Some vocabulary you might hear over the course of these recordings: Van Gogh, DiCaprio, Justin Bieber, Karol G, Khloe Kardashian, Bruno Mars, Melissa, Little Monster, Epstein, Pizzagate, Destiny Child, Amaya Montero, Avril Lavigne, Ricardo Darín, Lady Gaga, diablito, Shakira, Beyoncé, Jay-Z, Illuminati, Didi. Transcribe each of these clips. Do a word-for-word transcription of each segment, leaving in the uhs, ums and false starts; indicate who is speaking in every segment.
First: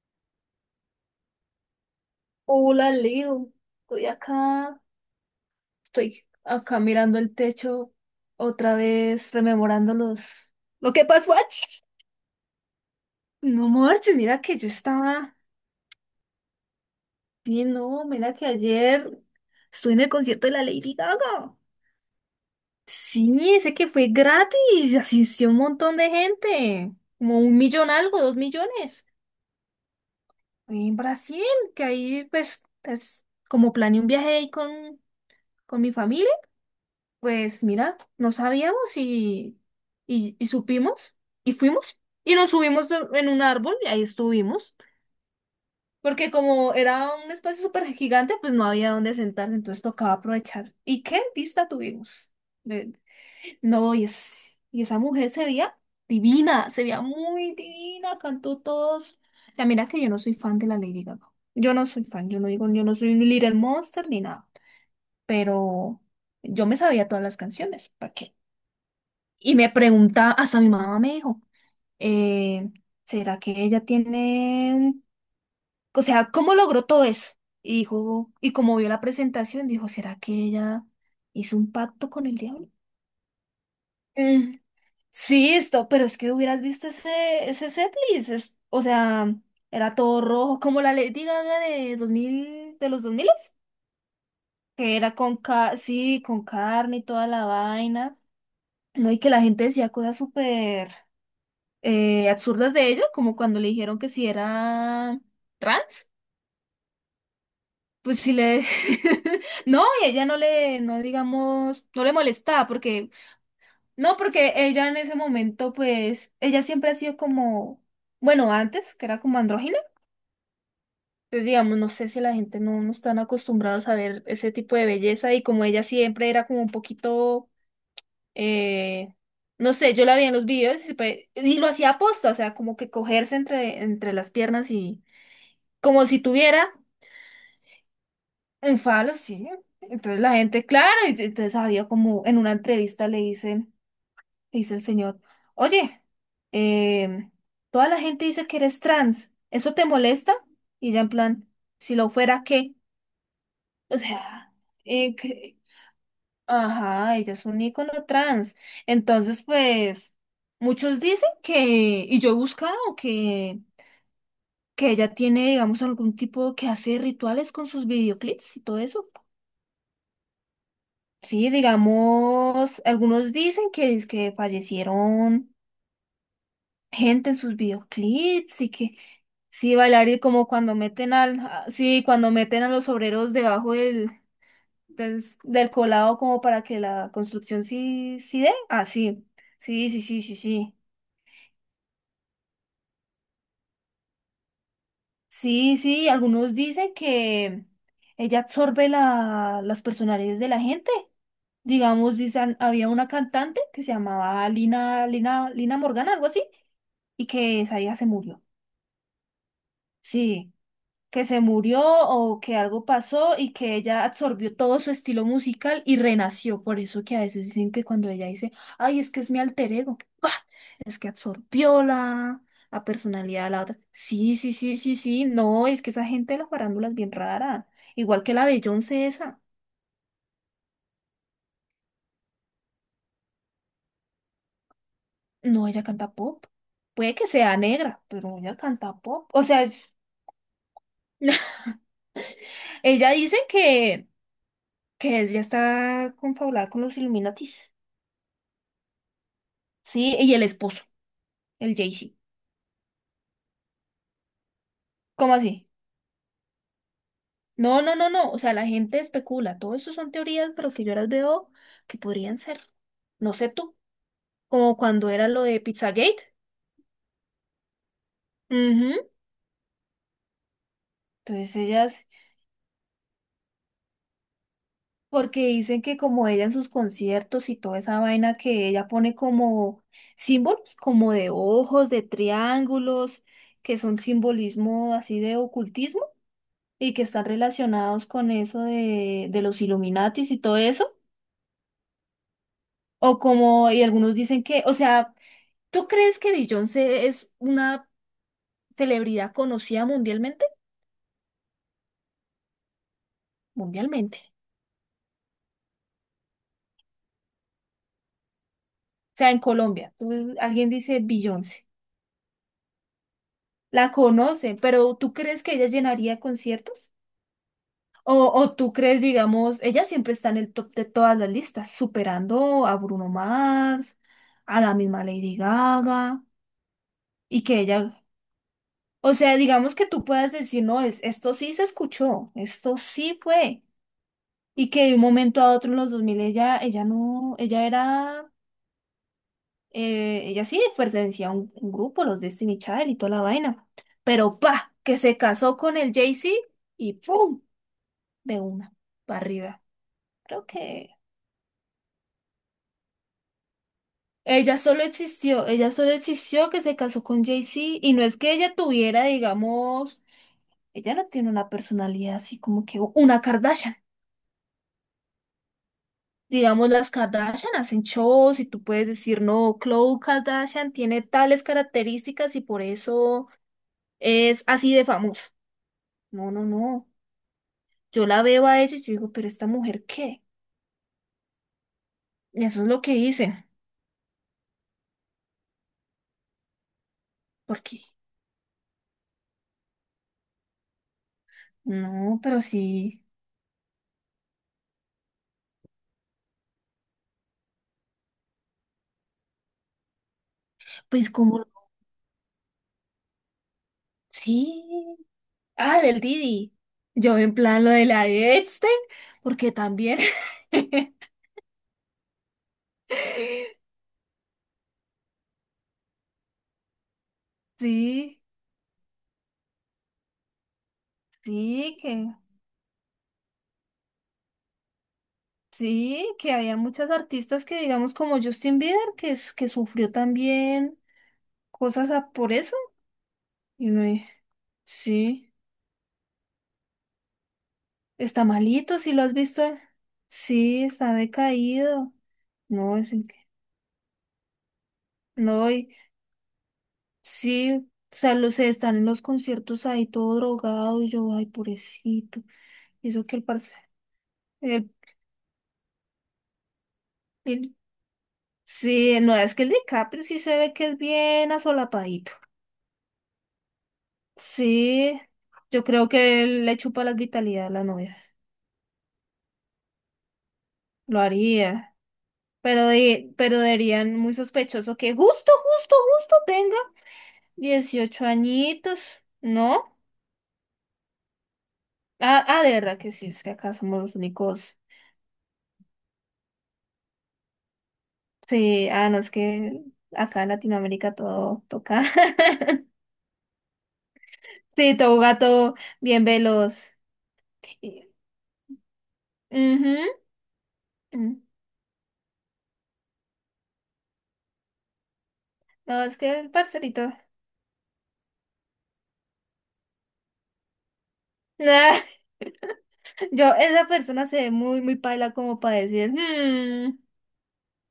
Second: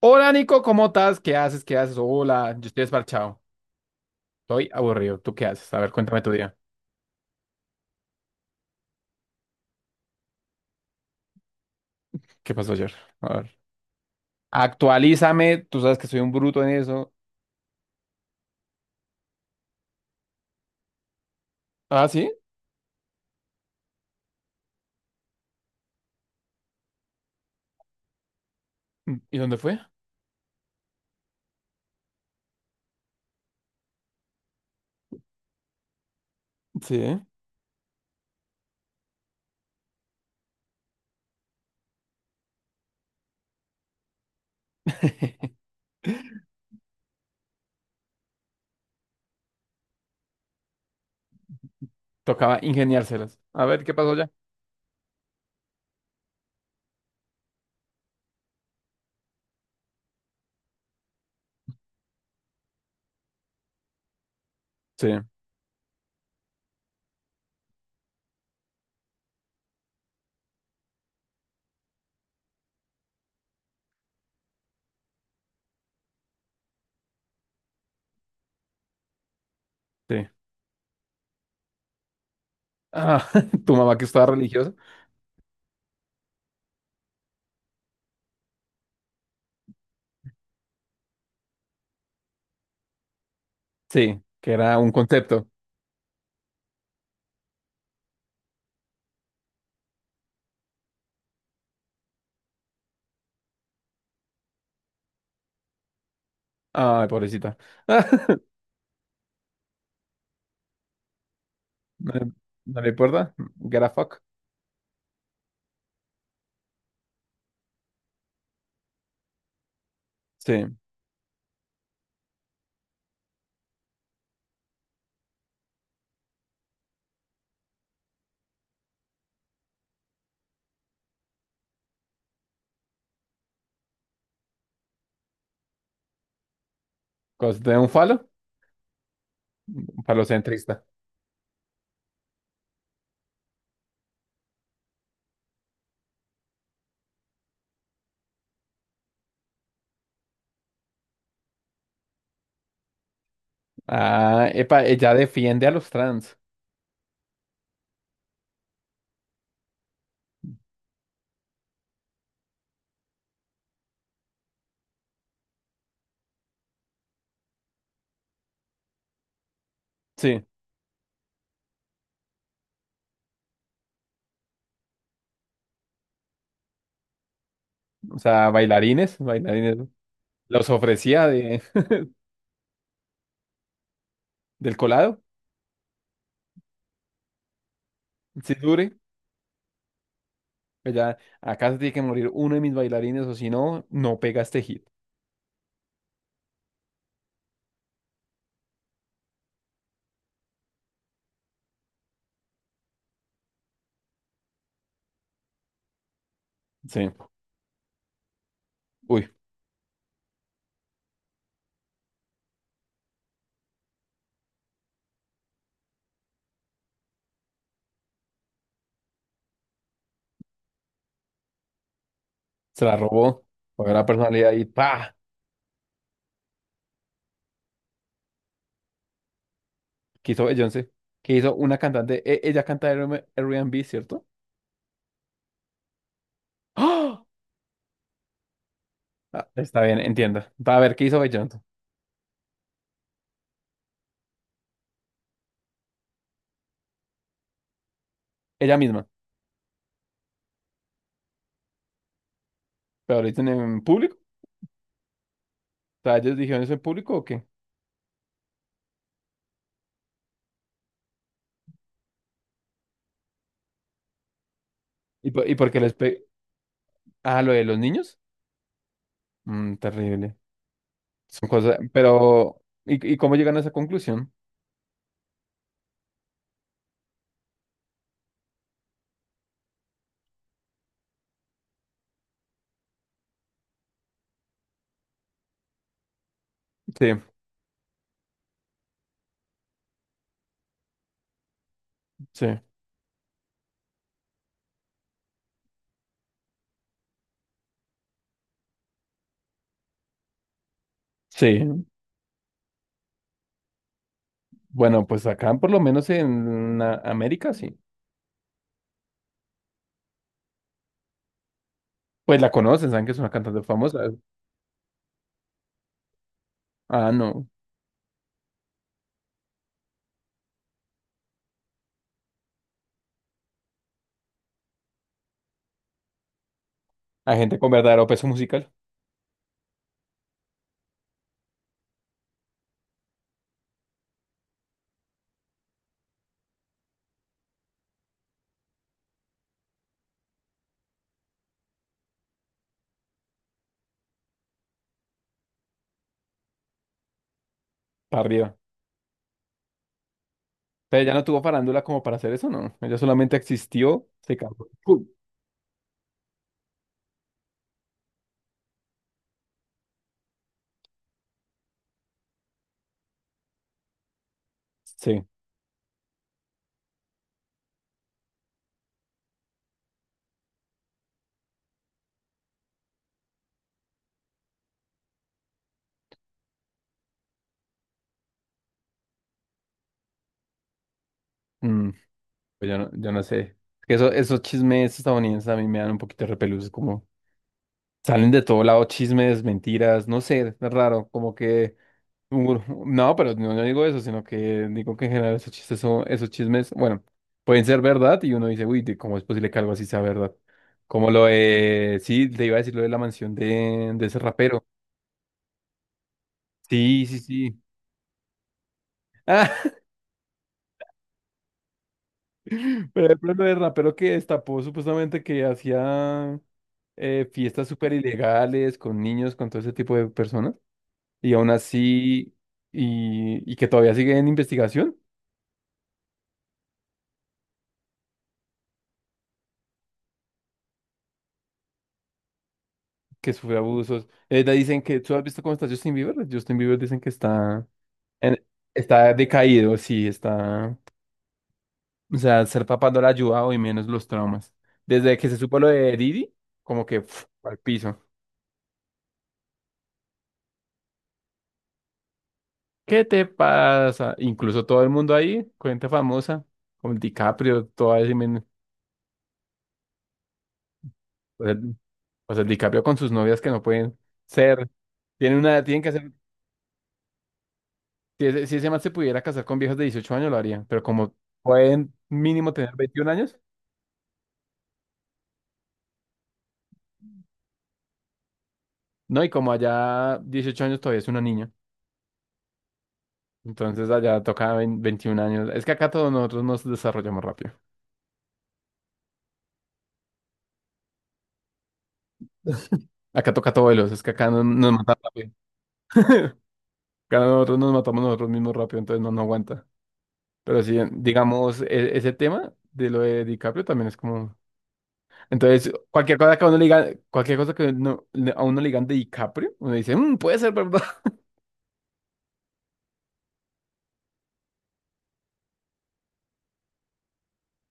Speaker 1: Hola, Nico, ¿cómo estás? ¿Qué haces? ¿Qué haces? Hola, yo estoy
Speaker 2: Hola,
Speaker 1: desparchado.
Speaker 2: Leo. Estoy
Speaker 1: Estoy
Speaker 2: acá,
Speaker 1: aburrido. ¿Tú qué haces? A ver, cuéntame
Speaker 2: estoy
Speaker 1: tu día.
Speaker 2: acá mirando el techo otra vez, rememorando los... ¿lo que pasó ayer?
Speaker 1: ¿Qué pasó ayer? A ver.
Speaker 2: No marches, mira que yo estaba...
Speaker 1: Actualízame. Tú sabes que soy un bruto en eso.
Speaker 2: Sí, no, mira que ayer estuve en el concierto de la Lady Gaga.
Speaker 1: Ah, ¿sí?
Speaker 2: Sí, ese que fue gratis, asistió un montón de gente, como un millón algo, dos millones.
Speaker 1: ¿Y dónde fue?
Speaker 2: Fue en Brasil, que ahí pues es como planeé un viaje ahí con, con mi familia.
Speaker 1: Sí.
Speaker 2: Pues mira, no sabíamos y, y, y supimos y fuimos y nos subimos do- en un árbol y ahí estuvimos, porque como era un espacio súper gigante, pues no había dónde sentarse, entonces tocaba aprovechar. ¿Y qué vista tuvimos?
Speaker 1: Tocaba
Speaker 2: De-
Speaker 1: ingeniárselas. A ver,
Speaker 2: No,
Speaker 1: ¿qué
Speaker 2: y,
Speaker 1: pasó ya?
Speaker 2: es- y esa mujer se veía divina, se veía muy divina, cantó todos. O sea, mira que yo no soy fan de la Lady Gaga. Yo no soy fan, yo no digo, yo no soy un Little Monster ni nada,
Speaker 1: Sí,
Speaker 2: pero yo me sabía todas las canciones, ¿para qué? Y me preguntaba, hasta mi mamá me dijo, eh, ¿será que ella tiene, un- o sea, cómo logró todo eso? Y dijo, y como vio la presentación, dijo, ¿será
Speaker 1: sí.
Speaker 2: que ella hizo un pacto con el diablo?
Speaker 1: Ah, tu mamá que estaba
Speaker 2: Mm,
Speaker 1: religiosa.
Speaker 2: sí, esto, pero es que hubieras visto ese, ese setlist, es- o sea, era todo rojo, como la Lady Gaga de dos mil, de los dos mil,
Speaker 1: Sí, que era un
Speaker 2: que era con,
Speaker 1: concepto.
Speaker 2: ca sí, con carne y toda la vaina, ¿no? Y que la gente decía cosas súper... eh, absurdas de ello, como cuando le dijeron que si era trans,
Speaker 1: Ay, pobrecita.
Speaker 2: pues si le... No, y ella no le, no digamos, no
Speaker 1: No,
Speaker 2: le
Speaker 1: le
Speaker 2: molestaba,
Speaker 1: no le
Speaker 2: porque,
Speaker 1: importa. Get a
Speaker 2: no,
Speaker 1: fuck.
Speaker 2: porque ella en ese momento, pues, ella siempre ha sido como, bueno, antes, que era como andrógina.
Speaker 1: Sí.
Speaker 2: Entonces, digamos, no sé si la gente no, no están acostumbrados a ver ese tipo de belleza y como ella siempre era como un poquito, eh, no sé, yo la vi en los videos y siempre... y lo hacía aposta, o sea, como que cogerse entre, entre las piernas y, como si tuviera
Speaker 1: ¿Cos- de un falo?
Speaker 2: un falo, sí.
Speaker 1: Un
Speaker 2: Entonces la gente,
Speaker 1: falocentrista.
Speaker 2: claro, y entonces había como en una entrevista le dicen, dice el señor, oye, em, toda la gente dice que eres trans, ¿eso te molesta? Y ella en plan, si lo fuera, ¿qué? O
Speaker 1: Ah,
Speaker 2: sea,
Speaker 1: epa, ella
Speaker 2: eh, que-
Speaker 1: defiende a los trans.
Speaker 2: ajá, ella es un ícono trans. Entonces, pues, muchos dicen que, y yo he buscado que, que ella tiene, digamos, algún tipo que hace rituales con sus videoclips y todo eso.
Speaker 1: Sí,
Speaker 2: Sí, digamos, algunos dicen que, que fallecieron gente en sus
Speaker 1: o sea,
Speaker 2: videoclips y que
Speaker 1: bailarines,
Speaker 2: sí,
Speaker 1: bailarines.
Speaker 2: bailar y como
Speaker 1: Los
Speaker 2: cuando meten
Speaker 1: ofrecía
Speaker 2: al,
Speaker 1: de,
Speaker 2: a- sí, cuando meten a los obreros debajo del,
Speaker 1: del colado,
Speaker 2: del, del colado como para que la construcción sí, sí dé.
Speaker 1: si
Speaker 2: Ah,
Speaker 1: dure.
Speaker 2: sí, sí, sí, sí, sí, sí.
Speaker 1: Pues ya, acá se tiene que morir uno de mis bailarines o si no, no pega este hit.
Speaker 2: Sí, sí, algunos dicen que ella absorbe la, las personalidades de la gente. Digamos, dicen, había una cantante que se llamaba Lina, Lina, Lina Morgana, algo así
Speaker 1: Sí,
Speaker 2: y que esa vieja se murió.
Speaker 1: uy,
Speaker 2: Sí, que se murió o que algo pasó y que ella absorbió todo su estilo musical y renació. Por eso que a veces dicen que cuando ella dice, ay, es que es mi alter ego, ¡pah! Es que absorbió la,
Speaker 1: se
Speaker 2: la
Speaker 1: la robó.
Speaker 2: personalidad de la otra.
Speaker 1: Fue una
Speaker 2: Sí,
Speaker 1: personalidad
Speaker 2: sí,
Speaker 1: y
Speaker 2: sí, sí,
Speaker 1: pa,
Speaker 2: sí, no, es que esa gente de la farándula es bien rara. Igual que la Beyoncé esa.
Speaker 1: quiso Beyoncé, que hizo una cantante, e- ella canta R- and B, ¿cierto?
Speaker 2: No, ella canta pop. Puede
Speaker 1: ¡Ah!
Speaker 2: que sea negra, pero ella canta pop. O
Speaker 1: Ah,
Speaker 2: sea,
Speaker 1: está
Speaker 2: es-
Speaker 1: bien, entiendo. Va a ver, ¿qué hizo Beyoncé?
Speaker 2: ella dice que que es, ya está confabulada con los Illuminatis.
Speaker 1: Ella misma,
Speaker 2: Sí, y el esposo, el Jay-Z.
Speaker 1: pero lo dicen en público.
Speaker 2: ¿Cómo así?
Speaker 1: ¿O sea, ellos dijeron eso en público o qué?
Speaker 2: No, no, no, no. O sea, la gente especula. Todo eso son teorías, pero que yo las veo que podrían ser. No sé tú. Como cuando era
Speaker 1: ¿Y
Speaker 2: lo
Speaker 1: por, ¿y
Speaker 2: de
Speaker 1: por qué les pe...
Speaker 2: Pizzagate.
Speaker 1: Ah, lo de los niños?
Speaker 2: Ujú.
Speaker 1: Mm, terrible. Son
Speaker 2: Entonces
Speaker 1: cosas,
Speaker 2: ellas,
Speaker 1: pero ¿y, y cómo llegan a esa conclusión?
Speaker 2: porque dicen que como ella en sus conciertos y toda esa vaina que ella pone como símbolos, como de ojos, de triángulos, que son simbolismo así de ocultismo, y que
Speaker 1: Sí,
Speaker 2: están relacionados con eso de, de los Illuminatis y todo eso,
Speaker 1: sí,
Speaker 2: o como, y algunos dicen que, o sea, ¿tú crees que Beyoncé es una celebridad conocida mundialmente?
Speaker 1: sí.
Speaker 2: Mundialmente.
Speaker 1: Bueno, pues acá por lo menos en la- América sí.
Speaker 2: O sea, en Colombia, tú- alguien dice Beyoncé,
Speaker 1: Pues la conocen, saben que es una cantante
Speaker 2: la
Speaker 1: famosa.
Speaker 2: conocen, pero ¿tú crees que ella llenaría conciertos?
Speaker 1: Ah, no.
Speaker 2: O, o tú crees, digamos, ella siempre está en el top de todas las listas, superando a Bruno Mars, a la misma Lady Gaga,
Speaker 1: Hay
Speaker 2: y
Speaker 1: gente
Speaker 2: que
Speaker 1: con
Speaker 2: ella...
Speaker 1: verdadero peso musical
Speaker 2: O sea, digamos que tú puedas decir, no, es, esto sí se escuchó, esto sí fue. Y que de un momento a otro en los dos mil ella, ella no, ella era, eh, ella sí pertenecía a un, un grupo, los Destiny Child y toda la vaina. Pero pa, que se casó con el Jay-Z y pum,
Speaker 1: para
Speaker 2: de
Speaker 1: arriba.
Speaker 2: una, para arriba. Creo que
Speaker 1: Pero ella no tuvo farándula como para hacer eso, ¿no? Ella solamente existió, se
Speaker 2: ella
Speaker 1: casó.
Speaker 2: solo
Speaker 1: ¡Pum!
Speaker 2: existió, ella solo existió que se casó con Jay-Z y no es que ella tuviera, digamos, ella no tiene una personalidad así como que una Kardashian.
Speaker 1: Sí.
Speaker 2: Digamos, las Kardashian hacen shows y tú puedes decir, no, Khloe Kardashian tiene tales características y por eso es así de famosa. No, no, no. Yo la veo a ella y yo digo, pero esta mujer, ¿qué?
Speaker 1: Mm,
Speaker 2: Y eso
Speaker 1: pues
Speaker 2: es
Speaker 1: yo
Speaker 2: lo
Speaker 1: no,
Speaker 2: que
Speaker 1: yo no sé.
Speaker 2: dicen.
Speaker 1: Es que eso, esos chismes estadounidenses a mí me dan un poquito de repelús, como
Speaker 2: Porque,
Speaker 1: salen de todo lado chismes, mentiras, no sé, es raro, como que
Speaker 2: no, pero
Speaker 1: Ur-
Speaker 2: sí,
Speaker 1: no, pero no, no digo eso, sino que digo que en general esos chistes son, esos chismes, bueno, pueden ser verdad y uno dice, uy, de- ¿cómo es posible que algo así sea verdad? Como
Speaker 2: pues
Speaker 1: lo
Speaker 2: como,
Speaker 1: de, sí, te iba a decir lo de la mansión de, de ese
Speaker 2: sí.
Speaker 1: rapero.
Speaker 2: Ah, del Didi.
Speaker 1: Sí,
Speaker 2: Yo
Speaker 1: sí,
Speaker 2: en
Speaker 1: sí.
Speaker 2: plan lo de la de Epstein,
Speaker 1: Ah,
Speaker 2: porque también.
Speaker 1: pero el problema del rapero que destapó supuestamente que hacía eh, fiestas súper
Speaker 2: Sí,
Speaker 1: ilegales con niños, con todo ese tipo de personas, y aún
Speaker 2: sí, que.
Speaker 1: así, y, y que todavía sigue en investigación.
Speaker 2: Sí, que había muchas artistas que, digamos, como Justin Bieber, que, es- que sufrió también cosas a- por eso.
Speaker 1: Que sufre
Speaker 2: Y uno,
Speaker 1: abusos.
Speaker 2: eh,
Speaker 1: Eh, le dicen que, ¿tú has
Speaker 2: sí,
Speaker 1: visto cómo está Justin Bieber? Justin Bieber dicen que está,
Speaker 2: está
Speaker 1: en-
Speaker 2: malito, si lo
Speaker 1: está
Speaker 2: has visto. eh,
Speaker 1: decaído, sí,
Speaker 2: Sí,
Speaker 1: está,
Speaker 2: está decaído.
Speaker 1: o sea, ser
Speaker 2: No,
Speaker 1: papá
Speaker 2: es
Speaker 1: no le
Speaker 2: en
Speaker 1: ha ayudado y menos los traumas. Desde que se
Speaker 2: no,
Speaker 1: supo lo
Speaker 2: y
Speaker 1: de Didi, como que pf,
Speaker 2: sí,
Speaker 1: al
Speaker 2: o
Speaker 1: piso.
Speaker 2: sea, los están en los conciertos ahí todo drogado y yo, ay, pobrecito. Y
Speaker 1: ¿Qué
Speaker 2: eso que el
Speaker 1: te
Speaker 2: parce,
Speaker 1: pasa? Incluso
Speaker 2: el,
Speaker 1: todo el mundo ahí, cuenta famosa, como el
Speaker 2: el-
Speaker 1: DiCaprio, toda ese men-
Speaker 2: sí, no, es que el DiCaprio sí se ve que es bien
Speaker 1: o sea,
Speaker 2: asolapadito.
Speaker 1: o sea, el DiCaprio con sus novias que no pueden ser,
Speaker 2: Sí,
Speaker 1: tienen una,
Speaker 2: yo
Speaker 1: tienen
Speaker 2: creo
Speaker 1: que hacer,
Speaker 2: que él le chupa la vitalidad a la novia.
Speaker 1: si ese, si ese man se pudiera casar con viejas de dieciocho años lo haría, pero
Speaker 2: Lo
Speaker 1: como
Speaker 2: haría.
Speaker 1: pueden mínimo
Speaker 2: Pero,
Speaker 1: tener veintiún
Speaker 2: de-
Speaker 1: años,
Speaker 2: pero dirían muy sospechoso que justo, justo, justo tenga dieciocho añitos,
Speaker 1: No, y como
Speaker 2: ¿no?
Speaker 1: allá dieciocho años todavía es una niña,
Speaker 2: Ah, ah, de verdad que sí, es que acá somos
Speaker 1: entonces
Speaker 2: los
Speaker 1: allá toca
Speaker 2: únicos.
Speaker 1: vein- veintiún años. Es que acá todos nosotros nos desarrollamos rápido.
Speaker 2: Sí, ah, no, es que acá en Latinoamérica todo toca.
Speaker 1: Acá toca todo veloz, es que acá no- nos
Speaker 2: Sí,
Speaker 1: matan
Speaker 2: todo
Speaker 1: rápido.
Speaker 2: gato bien veloz.
Speaker 1: Acá nosotros nos
Speaker 2: Y...
Speaker 1: matamos nosotros mismos rápido, entonces no, no aguanta.
Speaker 2: ujú,
Speaker 1: Pero sí,
Speaker 2: mm.
Speaker 1: digamos, e- ese tema de lo de DiCaprio también es como... Entonces,
Speaker 2: No, es
Speaker 1: cualquier
Speaker 2: que el
Speaker 1: cosa que a uno le
Speaker 2: parcerito.
Speaker 1: digan, cualquier cosa que uno- le- a uno le digan de DiCaprio, uno dice, "Mm, puede ser, ¿verdad?"
Speaker 2: Yo, esa persona se ve muy, muy paila como para decir, "Mm,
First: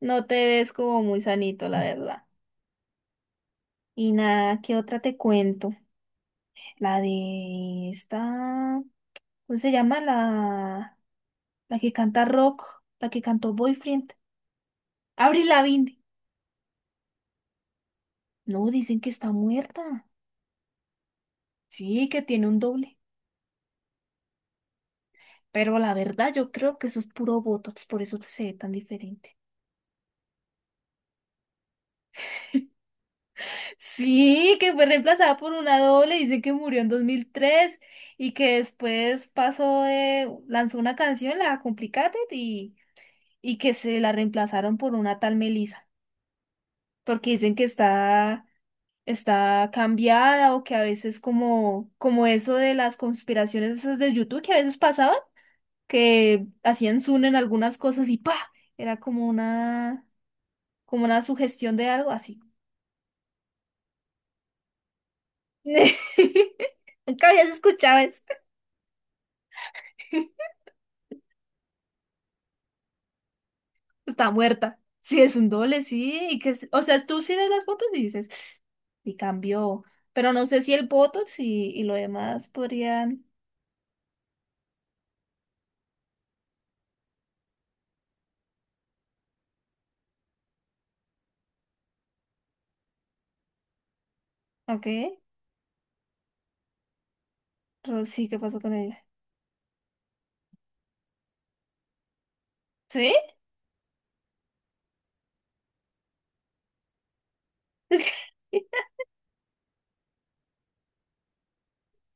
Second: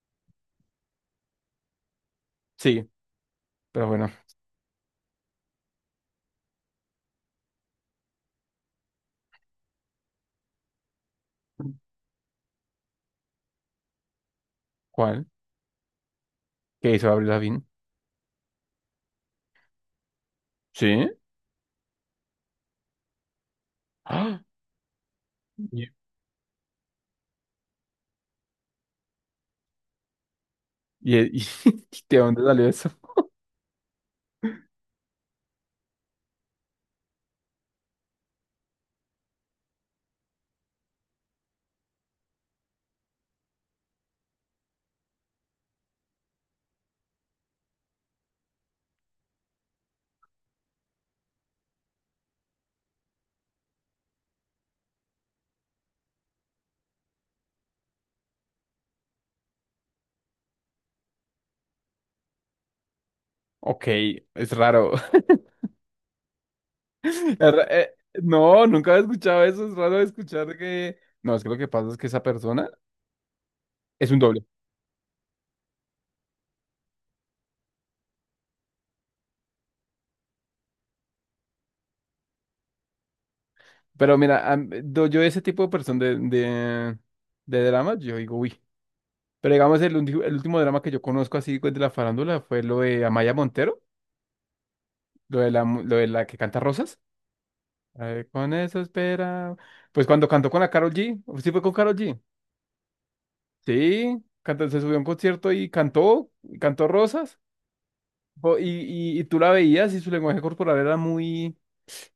Speaker 2: no te ves como muy sanito, la verdad".
Speaker 1: Sí, pero bueno,
Speaker 2: Y nada, ¿qué otra te cuento? La de esta, ¿cómo se llama? La, la que canta rock, la que cantó Boyfriend.
Speaker 1: ¿cuál?
Speaker 2: Avril Lavigne.
Speaker 1: ¿Qué hizo Avril Lavigne?
Speaker 2: No, dicen que está muerta.
Speaker 1: Sí.
Speaker 2: Sí, que tiene un doble.
Speaker 1: ¡Ah!
Speaker 2: Pero
Speaker 1: ¿Y,
Speaker 2: la verdad, yo creo que eso es puro botox, por eso se ve tan diferente.
Speaker 1: y- y- ¿de dónde salió eso?
Speaker 2: Sí, que fue reemplazada por una doble, dice que murió en dos mil tres y que después pasó de, lanzó una canción, la Complicated, y, y que se la reemplazaron por una tal Melissa, porque dicen que está, está cambiada o que a veces como, como eso de las conspiraciones esas de YouTube que a veces pasaban, que hacían zoom en algunas cosas y pa, era como una, como una sugestión de algo así.
Speaker 1: Ok, es raro. Es
Speaker 2: Nunca habías
Speaker 1: ra- eh,
Speaker 2: escuchado eso.
Speaker 1: No, nunca había escuchado eso. Es raro escuchar que. No, es que lo que pasa es que esa persona es un
Speaker 2: Está
Speaker 1: doble.
Speaker 2: muerta. Sí, es un doble, sí. Y que, es- o sea, tú sí ves las fotos y dices, y cambió. Pero no sé si el Botox y, y lo demás podrían.
Speaker 1: Pero mira, am- do- yo ese tipo de persona de, de, de dramas, yo digo, uy. Pero digamos, el, ulti- el último drama que yo conozco así pues, de la farándula fue lo de Amaya Montero,
Speaker 2: Ok.
Speaker 1: lo de la, mu- lo de la que canta Rosas. A
Speaker 2: Pero
Speaker 1: ver,
Speaker 2: sí, ¿qué
Speaker 1: con
Speaker 2: pasó con
Speaker 1: eso
Speaker 2: ella?
Speaker 1: espera. Pues cuando cantó con la Karol G, sí fue con Karol G.
Speaker 2: ¿Sí?
Speaker 1: Sí, cantó, se subió a un concierto y cantó, y cantó Rosas. po- Y, y, y tú la veías y su lenguaje corporal era muy,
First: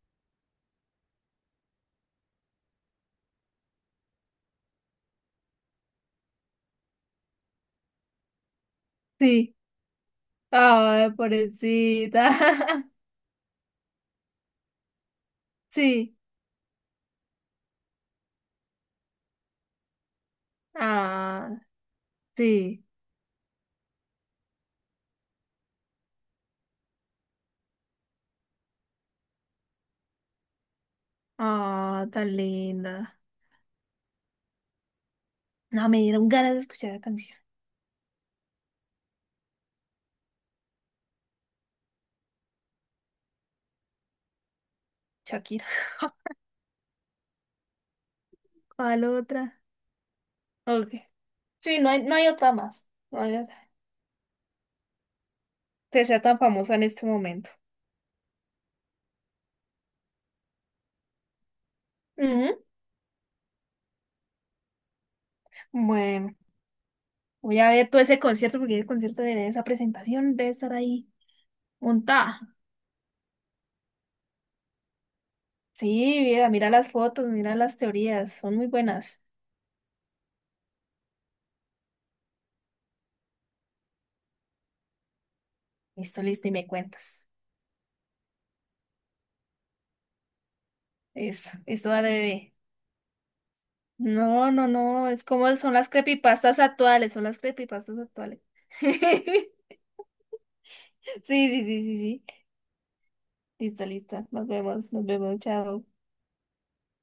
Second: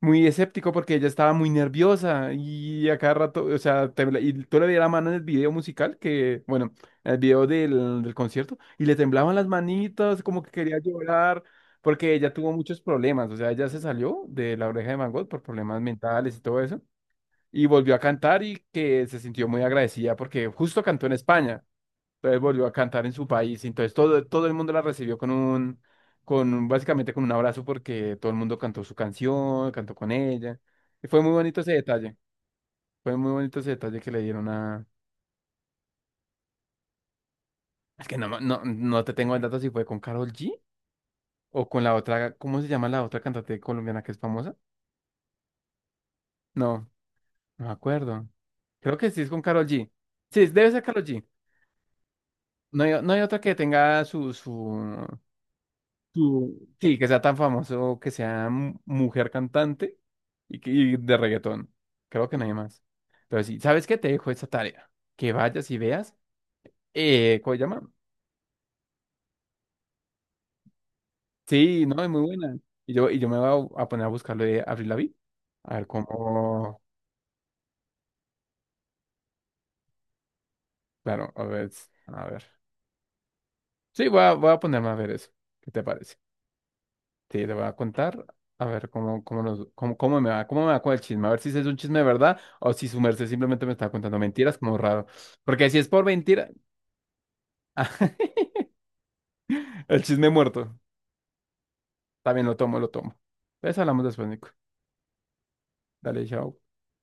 Speaker 1: muy escéptico porque ella estaba muy nerviosa y a cada rato, o sea, tembla- y tú le veías la mano en el video musical que, bueno, en el video del, del concierto y le temblaban las
Speaker 2: Sí.
Speaker 1: manitas, como que quería
Speaker 2: Ay,
Speaker 1: llorar porque ella tuvo muchos
Speaker 2: pobrecita.
Speaker 1: problemas, o sea, ella se salió de la oreja de Van Gogh por problemas
Speaker 2: Sí.
Speaker 1: mentales y todo eso y volvió a cantar y que se sintió muy agradecida porque justo cantó en
Speaker 2: Ah,
Speaker 1: España. Entonces volvió a
Speaker 2: sí.
Speaker 1: cantar en su país. Entonces todo, todo el mundo la recibió con un, con un- básicamente con un abrazo porque todo el mundo cantó su canción, cantó con ella. Y fue muy bonito ese
Speaker 2: Ah,
Speaker 1: detalle.
Speaker 2: tan
Speaker 1: Fue
Speaker 2: linda.
Speaker 1: muy bonito ese detalle que le dieron a...
Speaker 2: No, me dieron ganas de escuchar la canción.
Speaker 1: Es que no, ma- no, no te tengo el dato si fue con Karol G o con la otra, ¿cómo se llama la otra cantante colombiana que es famosa?
Speaker 2: Shakira.
Speaker 1: No, no me acuerdo. Creo
Speaker 2: ¿Cuál
Speaker 1: que sí es con
Speaker 2: otra?
Speaker 1: Karol G. Sí, debe ser
Speaker 2: Ok.
Speaker 1: Karol G.
Speaker 2: Sí, no hay, no hay otra
Speaker 1: No
Speaker 2: más.
Speaker 1: hay, no hay
Speaker 2: No hay
Speaker 1: otra que
Speaker 2: otra
Speaker 1: tenga su, su,
Speaker 2: que sea tan
Speaker 1: Tú-
Speaker 2: famosa en
Speaker 1: sí, que
Speaker 2: este
Speaker 1: sea tan
Speaker 2: momento.
Speaker 1: famoso, que sea mu- mujer cantante y, que- y de reggaetón. Creo que nadie
Speaker 2: Ujú.
Speaker 1: más. Pero sí, ¿sabes qué? Te dejo esa tarea. Que vayas y veas.
Speaker 2: Bueno,
Speaker 1: Eh, ¿cómo
Speaker 2: voy
Speaker 1: se
Speaker 2: a
Speaker 1: llama?
Speaker 2: ver todo ese concierto porque el concierto de esa presentación debe estar ahí
Speaker 1: Sí, no, es muy buena.
Speaker 2: montada.
Speaker 1: Y yo, y yo me voy a, a poner a buscarlo de Avril Lavigne. A ver
Speaker 2: Sí, mira, mira
Speaker 1: cómo.
Speaker 2: las fotos, mira las teorías, son muy buenas.
Speaker 1: Claro, a ver. A ver. Sí, voy a, voy a ponerme a ver eso. ¿Qué te parece?
Speaker 2: Listo, listo, y me cuentas.
Speaker 1: Sí, te voy a contar. A ver cómo, cómo, nos- cómo, cómo me va, cómo me va con el chisme. A ver si
Speaker 2: Eso,
Speaker 1: ese es un
Speaker 2: eso
Speaker 1: chisme de
Speaker 2: dale,
Speaker 1: verdad
Speaker 2: bebé.
Speaker 1: o si su merced simplemente me está contando
Speaker 2: No,
Speaker 1: mentiras,
Speaker 2: no,
Speaker 1: como raro.
Speaker 2: no, es como
Speaker 1: Porque
Speaker 2: son
Speaker 1: si es
Speaker 2: las
Speaker 1: por mentira,
Speaker 2: creepypastas actuales, son las creepypastas actuales.
Speaker 1: el chisme muerto.
Speaker 2: Sí, sí, sí, sí, sí.
Speaker 1: También lo tomo, lo tomo. Pues
Speaker 2: Listo,
Speaker 1: hablamos
Speaker 2: listo.
Speaker 1: después,
Speaker 2: Nos
Speaker 1: Nico.
Speaker 2: vemos, nos vemos, chao.
Speaker 1: Dale, chao.